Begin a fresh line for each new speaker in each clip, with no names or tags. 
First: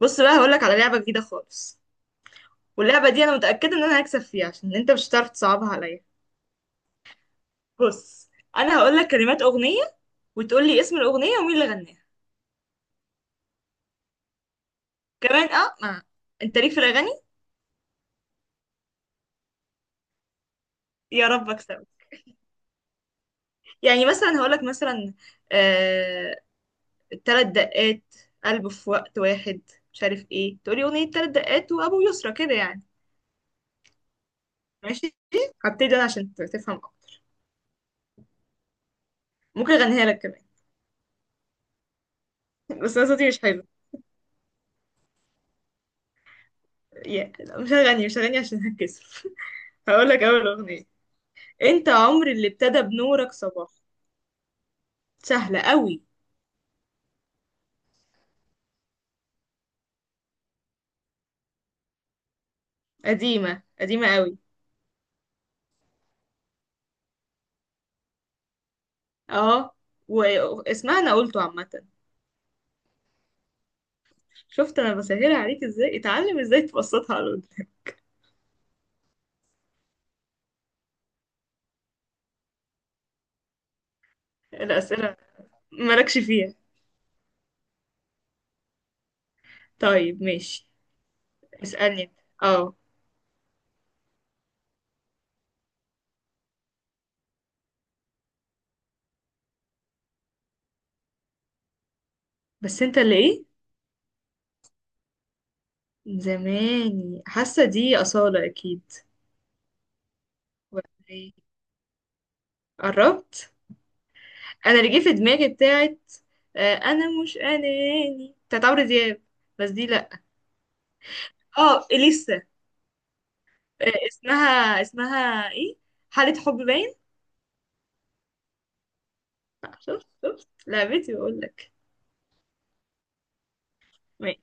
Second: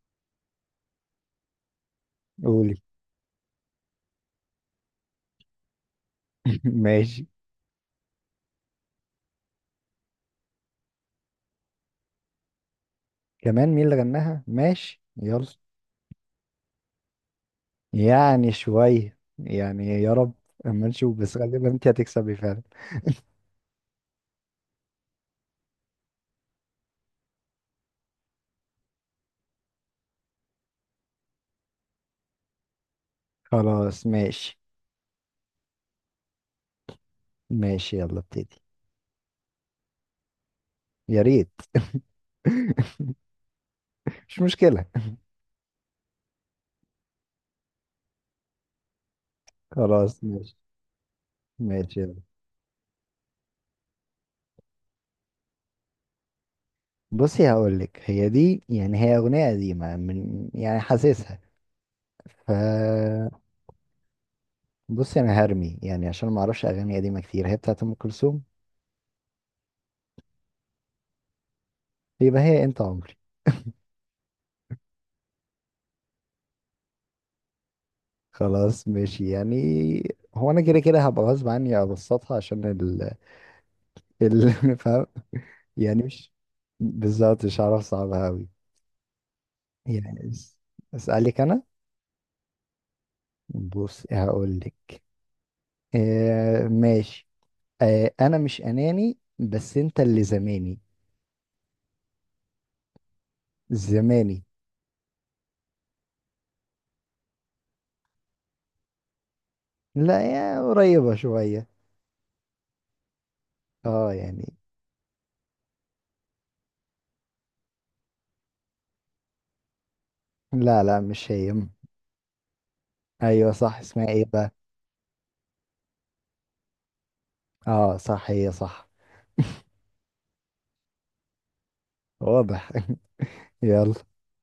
بص بقى هقولك على لعبة جديدة خالص.
قولي.
واللعبة دي انا متأكدة ان انا هكسب فيها عشان انت مش هتعرف تصعبها عليا.
ماشي.
بص، انا هقولك كلمات اغنية وتقولي اسم الاغنية ومين اللي غناها.
كمان، مين اللي غناها؟ ماشي، يلا.
كمان اه ما. انت ليك في الاغاني؟
يعني شوية، يعني يا رب. اما نشوف،
يا
بس
رب
غالبا انت
اكسبك.
هتكسبي فعلا.
يعني مثلا هقولك مثلا آه... تلات دقات قلب في وقت واحد. مش عارف ايه، تقولي اغنية تلات دقات وابو يسرى كده يعني.
خلاص ماشي.
ماشي، هبتدي انا عشان تفهم اكتر.
ماشي يلا ابتدي.
ممكن اغنيها لك كمان.
يا ريت.
بس انا صوتي مش حلو.
مش مشكلة.
يا لا، مش هغني، مش هغني عشان هتكسف. هقولك
خلاص
اول
ماشي.
اغنية: انت
ماشي يلا.
عمر اللي ابتدى بنورك صباح. سهلة قوي.
بصي، هقولك هي دي، يعني هي أغنية قديمة، من يعني حاسسها. ف،
قديمة قديمة قوي.
بصي أنا هرمي يعني عشان ما أعرفش أغاني قديمة كتير. هي بتاعت أم كلثوم.
اه، واسمها انا قلته عامة.
يبقى هي أنت عمري.
شفت انا بسهلها عليك ازاي، اتعلم ازاي تبسطها على الأرض.
خلاص ماشي يعني. هو انا كده كده هبقى غصب عني ابسطها عشان ال. فاهم.
الأسئلة
يعني
مالكش
مش
فيها.
بالظبط، مش هعرف صعبها قوي.
طيب
يعني
ماشي،
اسالك انا.
اسألني انت. اه.
بص هقول لك. آه، ماشي. انا مش اناني، بس انت اللي زماني.
بس انت اللي ايه؟
زماني.
زماني، حاسة دي أصالة اكيد.
لا، يا
ولا
قريبة
ايه؟
شوية.
قربت؟
اه يعني.
انا اللي جه في دماغي بتاعت انا مش اناني، بتاعت عمرو دياب، بس دي لا.
لا لا مش هي.
اه، اليسا.
ايوه صح، اسمها ايه بقى؟
اسمها اسمها ايه؟ حالة حب، باين.
اه صح هي صح.
شفت، شفت لعبتي بقول لك.
واضح. يلا.
ماشي.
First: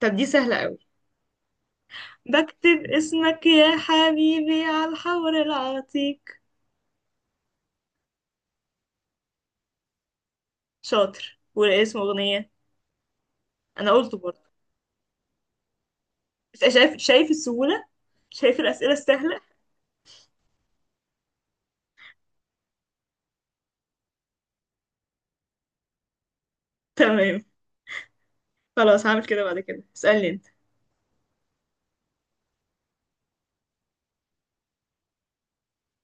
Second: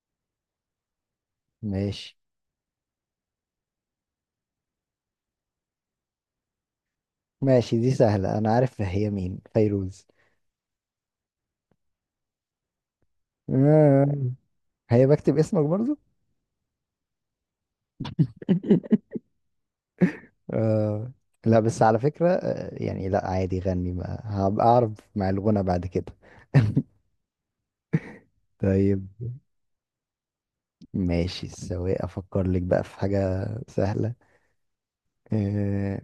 طب دي سهلة قوي:
ماشي.
بكتب اسمك يا حبيبي على الحور العتيق.
ماشي، دي سهلة. أنا عارف هي مين، فيروز.
شاطر، والاسم أغنية. أنا
آه،
قلته برضه.
هي بكتب اسمك برضو.
بس شايف، شايف السهولة؟ شايف الأسئلة السهلة؟
آه. لا بس على فكرة، يعني لا عادي، غني ما هبقى أعرف. مع الغنى بعد كده.
تمام.
طيب.
خلاص، هعمل كده بعد كده، اسألني انت.
ماشي، سواء أفكر لك بقى في حاجة سهلة. آه.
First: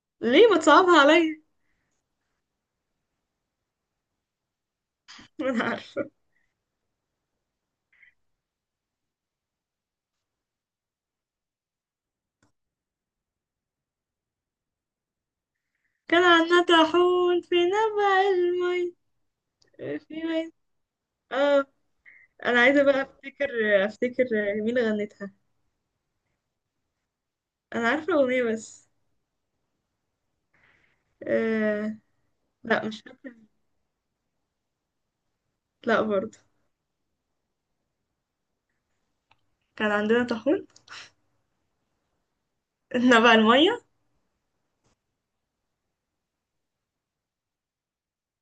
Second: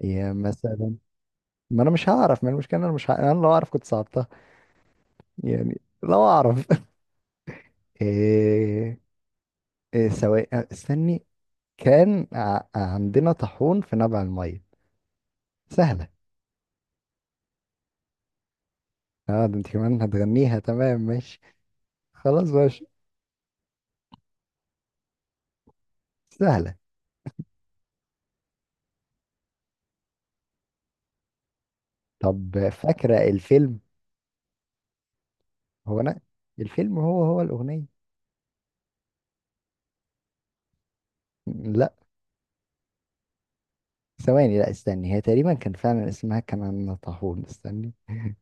يا
ليه ما
مثلا.
تصعبها عليا؟
ما أنا مش هعرف، ما المشكلة أنا مش أنا لو أعرف كنت صعبتها.
ما انا
يعني
عارفة.
لو أعرف. آه. آه، سواء استني. كان عندنا طاحون في نبع المية. سهلة.
كان عنا طاحون في نبع المي،
اه ده انت كمان
في مي.
هتغنيها، تمام ماشي.
اه،
خلاص
انا عايزة
ماشي.
بقى افتكر، افتكر مين غنتها.
سهلة.
انا عارفه الاغنيه بس. آه...
طب،
لا مش
فاكرة
فاكره،
الفيلم؟ هو
لا
انا،
برضه.
الفيلم هو هو الأغنية.
كان عندنا طاحون.
لا.
احنا بقى الميه،
ثواني، لا استني، هي تقريبا كان فعلا اسمها كمان طاحون، استني.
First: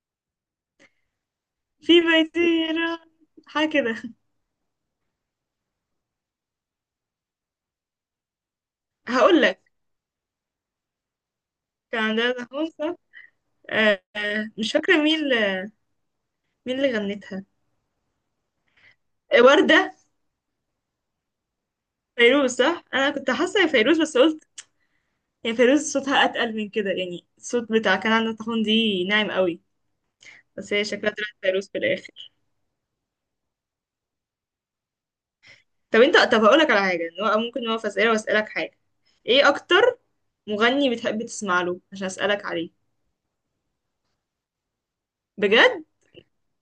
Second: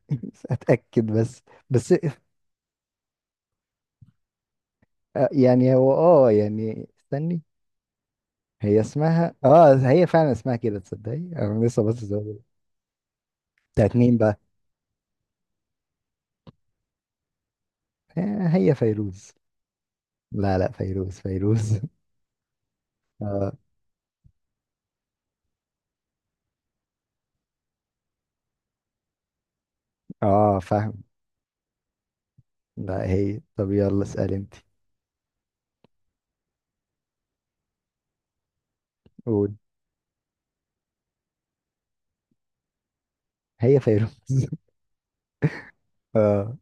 اتأكد بس. بس.
في بيتيرة، حاجه كده.
يعني هو، يعني استني. هي اسمها،
هقول لك،
هي فعلا اسمها كده، تصدقي انا لسه
كان
بس.
عندنا طاحون صح.
بتاعت
آه...
مين بقى؟
آه، مش فاكره مين اللي... مين اللي غنتها.
هي فيروز.
آه، ورده؟
لا لا فيروز فيروز.
فيروز صح، انا كنت
اه
حاسه هي فيروز بس قلت هي فيروز صوتها اتقل من كده، يعني الصوت بتاع كان عندنا طاحون دي ناعم قوي.
اه
بس هي
فاهم.
شكلها طلعت فيروز في الاخر.
لا هي، طب يلا اسأل انت.
طب انت، طب هقول لك على حاجه، إن هو ممكن نقف اسئله واسالك حاجه. ايه
قول.
اكتر مغني بتحب تسمع له عشان اسالك عليه؟
هي فيروز.
بجد؟
اه.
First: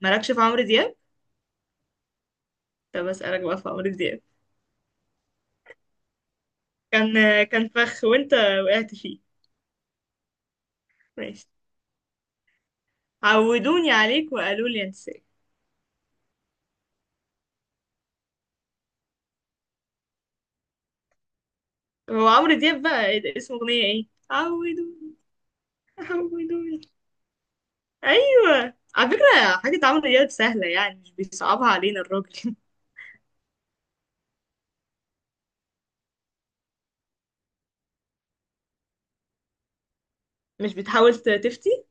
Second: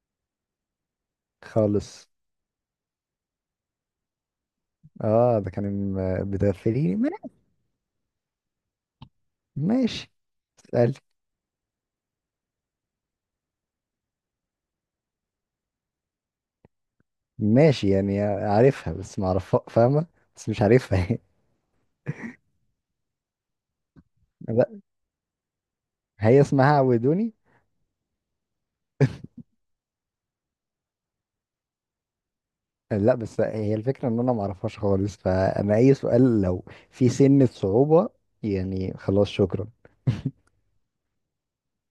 مالكش في عمرو دياب؟
خالص.
طب اسالك بقى في عمرو دياب.
اه ده كان بتغفليني.
كان، كان فخ وانت وقعت فيه.
ماشي. اسأل.
ماشي، عودوني عليك وقالوا لي انساك.
ماشي، يعني عارفها بس ما اعرفها، فاهمة. بس مش عارفها.
هو عمرو دياب بقى ايه ده؟ اسم اغنيه ايه؟
لا
عودوني،
هي اسمها
عودوني.
عودوني.
ايوه، على فكره حاجه عمرو دياب سهله يعني، مش بيصعبها علينا الراجل.
لا بس هي الفكرة ان انا ما اعرفهاش خالص، فانا اي سؤال لو، في سنة صعوبة. يعني خلاص، شكرا.
مش بتحاول تفتي،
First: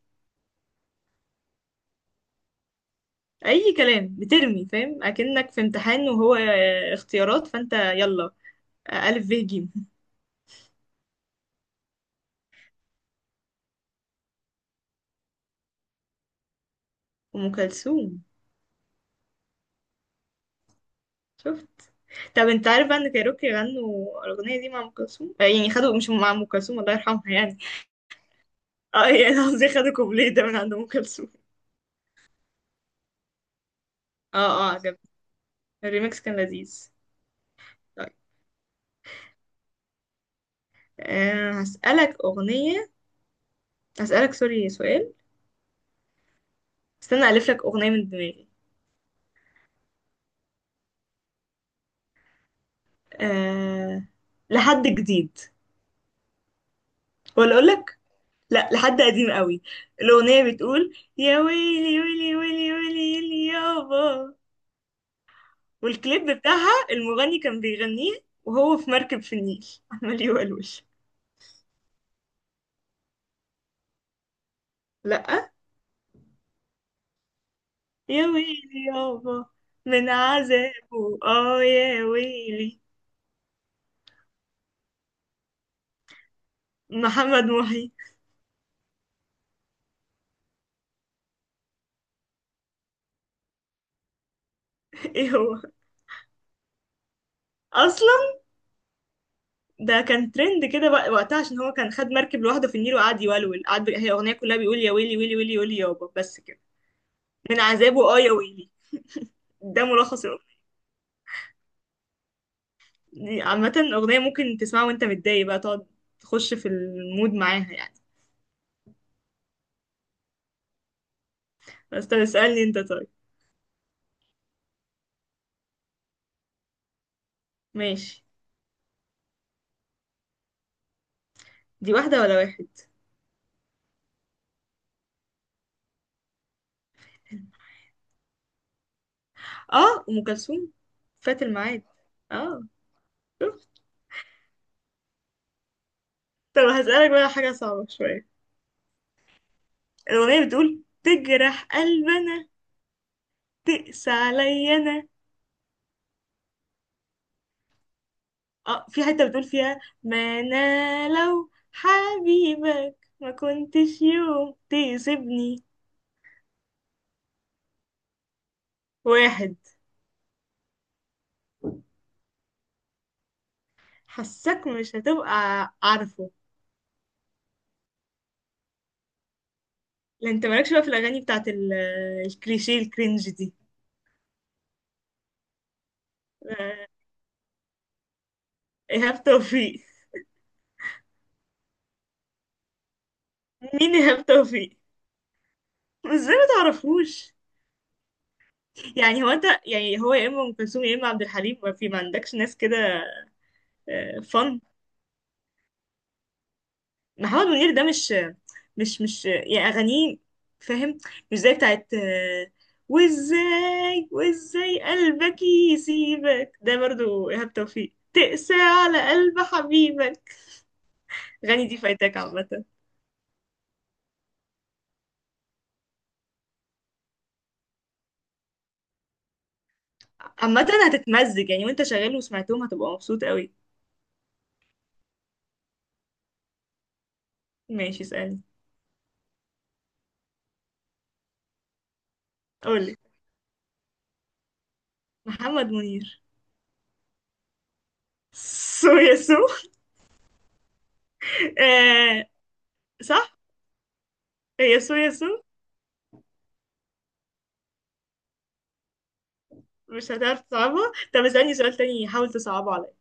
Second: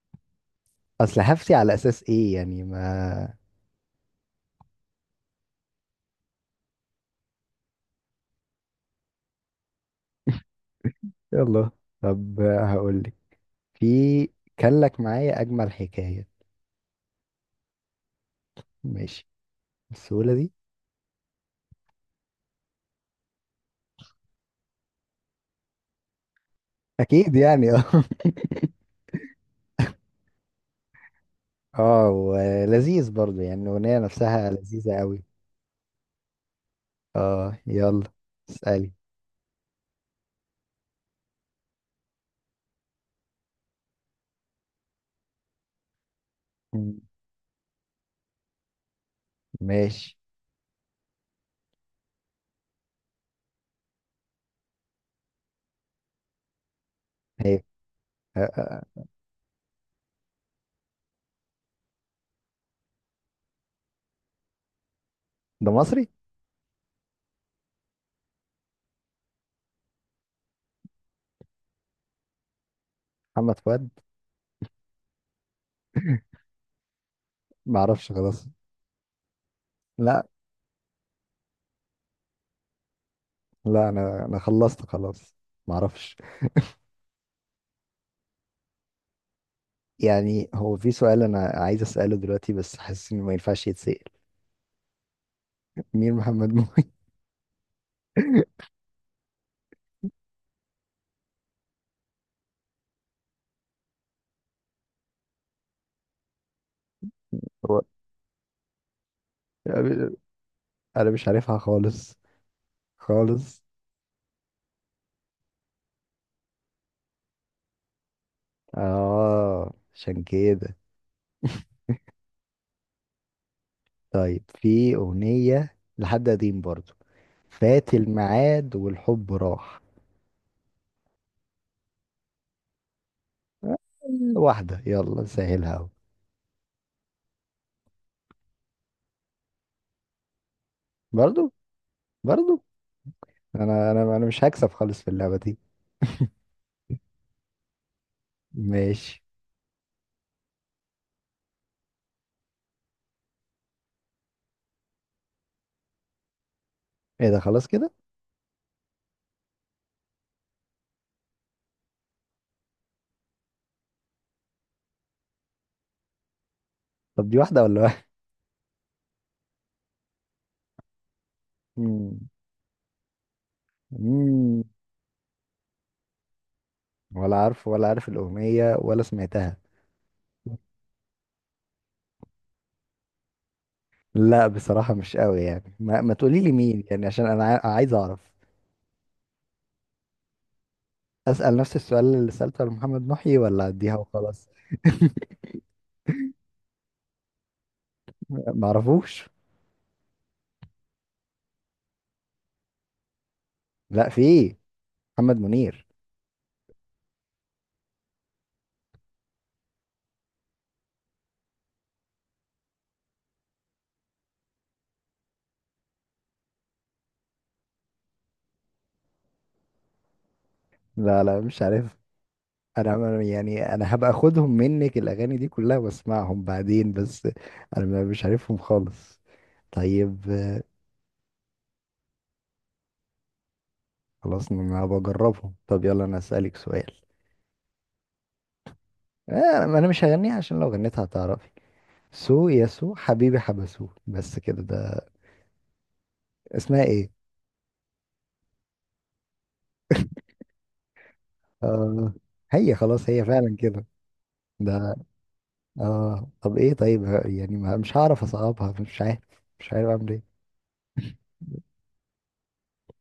اصل هفتي على اساس ايه يعني ما.
اي كلام بترمي، فاهم؟ اكنك في امتحان وهو اختيارات، فانت يلا: الف، ب، ج.
يلا، طب هقول لك، في كان لك معايا اجمل حكاية.
ام كلثوم.
ماشي. بالسهولة دي.
شفت؟ طب انت عارف بقى ان كايروكي غنوا الاغنيه دي مع ام كلثوم؟ يعني خدوا، مش مع ام كلثوم الله يرحمها
اكيد
يعني.
يعني.
اه يعني قصدي خدوا كوبليه ده من عند ام كلثوم.
اه ولذيذ برضو، يعني الأغنية
اه،
نفسها
اه،
لذيذة
عجبني
قوي.
الريميكس، كان لذيذ.
اه، يلا.
طيب.
اسألي.
أه، هسألك أغنية، هسألك سوري سؤال.
مم.
استنى ألف لك أغنية من دماغي.
ماشي.
أه. لحد جديد ولا
هي،
أقول لك؟
آه،
لا، لحد
آه،
قديم قوي. الأغنية بتقول: يا ويلي ويلي ويلي ويلي ويلي يابا.
ده مصري.
والكليب بتاعها المغني كان بيغنيه وهو في مركب في النيل، عمال يولول.
محمد فؤاد.
لا،
معرفش
يا
خلاص.
ويلي يابا، من
لا
عذابه اه يا ويلي.
لا انا خلصت خلاص. معرفش.
محمد محي.
يعني هو في سؤال انا عايز اسأله دلوقتي، بس حاسس انه ما ينفعش يتسأل.
ايه هو
مين محمد مومي؟
اصلا؟ ده كان ترند كده بقى وقتها عشان هو كان خد مركب لوحده في النيل وقعد يولول، قعد، هي اغنيه كلها بيقول يا ويلي ويلي ويلي ويلي يابا، بس كده، من
هو
عذابه اه يا ويلي. ده ملخص.
انا مش عارفها خالص. خالص.
عامة أغنية ممكن تسمعها وأنت متضايق بقى، تقعد تخش في المود معاها يعني.
اه عشان كده.
بس طب اسألني أنت. طيب
طيب، في أغنية لحد قديم برضو. فات
ماشي.
الميعاد والحب راح.
دي واحدة ولا واحد؟
واحدة، يلا سهلها أهو.
اه، أم كلثوم، فات
برضو.
الميعاد.
برضو.
اه. شفت؟
أنا مش هكسب خالص في اللعبة دي.
طب هسألك بقى حاجة صعبة شوية.
ماشي.
الأغنية بتقول: تجرح قلبنا، تقسى عليا أنا.
إيه ده، خلاص كده.
اه، في حتة بتقول فيها: ما أنا لو حبيبك ما كنتش يوم تسيبني.
طب دي واحدة ولا واحد؟
واحد.
مم. مم.
حسك مش هتبقى عارفه.
ولا عارف الأغنية ولا سمعتها.
لا انت مالكش بقى في الاغاني بتاعت الكليشيه الكرنج دي.
لا بصراحة مش قوي يعني، ما تقولي لي مين،
آه،
يعني عشان أنا عايز أعرف.
ايهاب توفيق.
أسأل نفس السؤال اللي سألته لمحمد محي، ولا أديها
مين ايهاب
وخلاص؟
توفيق؟ ازاي ما تعرفوش؟ يعني
معرفوش.
هو انت، يعني هو يا اما ام كلثوم يا اما عبد الحليم، ما في، ما عندكش ناس كده
لا، في إيه؟
فن؟
محمد منير.
محمد منير. ده مش، مش يعني اغانيه، فاهم؟ مش زي بتاعت وازاي، وازاي قلبك يسيبك، ده برضو ايهاب توفيق. تقسى على قلب حبيبك،
لا لا مش
غني دي
عارف.
فايتك عامة.
يعني انا هبقى اخدهم منك الاغاني دي كلها، واسمعهم بعدين بس. انا مش عارفهم خالص. طيب.
عامة هتتمزج يعني وانت شغال وسمعتهم، هتبقى مبسوط قوي.
خلاص انا بجربهم. طب يلا انا اسالك سؤال.
ماشي، اسألني.
انا مش هغنيها عشان لو غنيتها هتعرفي. سو يا سو
قولي.
حبيبي حبسوه، بس كده ده.
محمد منير،
اسمها ايه؟
سو يا سو.
آه.
آه
هي، خلاص هي
صح،
فعلا كده.
هي سو
ده.
يا سو.
اه طب ايه، طيب يعني مش هعرف اصعبها، مش عارف. مش عارف اعمل
مش
ايه.
هتعرف تصعبها. طب اسألني سؤال تاني، حاول تصعبه عليا.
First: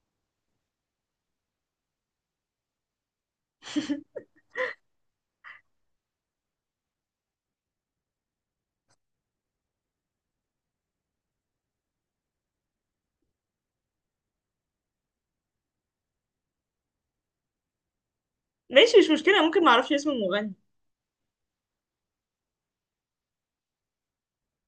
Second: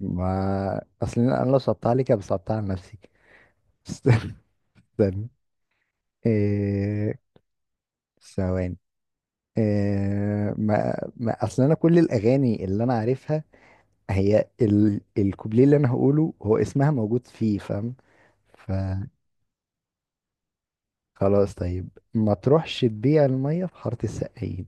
ما اصل انا لو صعبتها عليك أبقى صعبتها على نفسي. استنى. إيه... ثواني. إيه... ما... ما اصل انا كل الاغاني اللي انا عارفها هي الكوبليه اللي انا هقوله هو اسمها موجود فيه، فاهم. فخلاص.
ماشي، مش مشكلة، ممكن معرفش اسم المغني.
طيب، ما تروحش تبيع الميه في حاره السقايين.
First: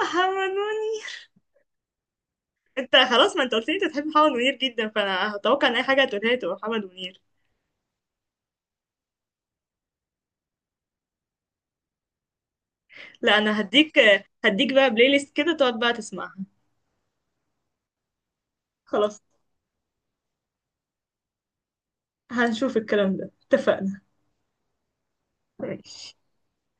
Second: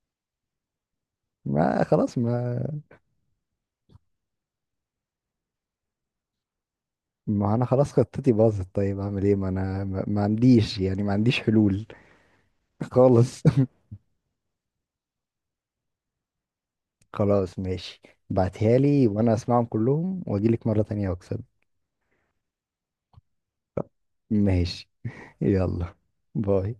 محمد منير.
ما خلاص، ما.
انت خلاص، ما انت قلت لي انت بتحب محمد منير جدا، فانا هتوقع ان اي حاجة هتقولها لي تبقى محمد منير.
ما انا خلاص، خطتي باظت، طيب اعمل ايه؟ ما انا ما ما عنديش، يعني ما عنديش حلول.
لا
خالص.
انا هديك، هديك بقى بلاي ليست كده تقعد بقى تسمعها.
خلاص ماشي. بعتها لي
خلاص.
وانا اسمعهم كلهم، واجيلك مرة تانية واكسب.
هنشوف الكلام ده، اتفقنا؟
ماشي. يلا.
ماشي.
باي.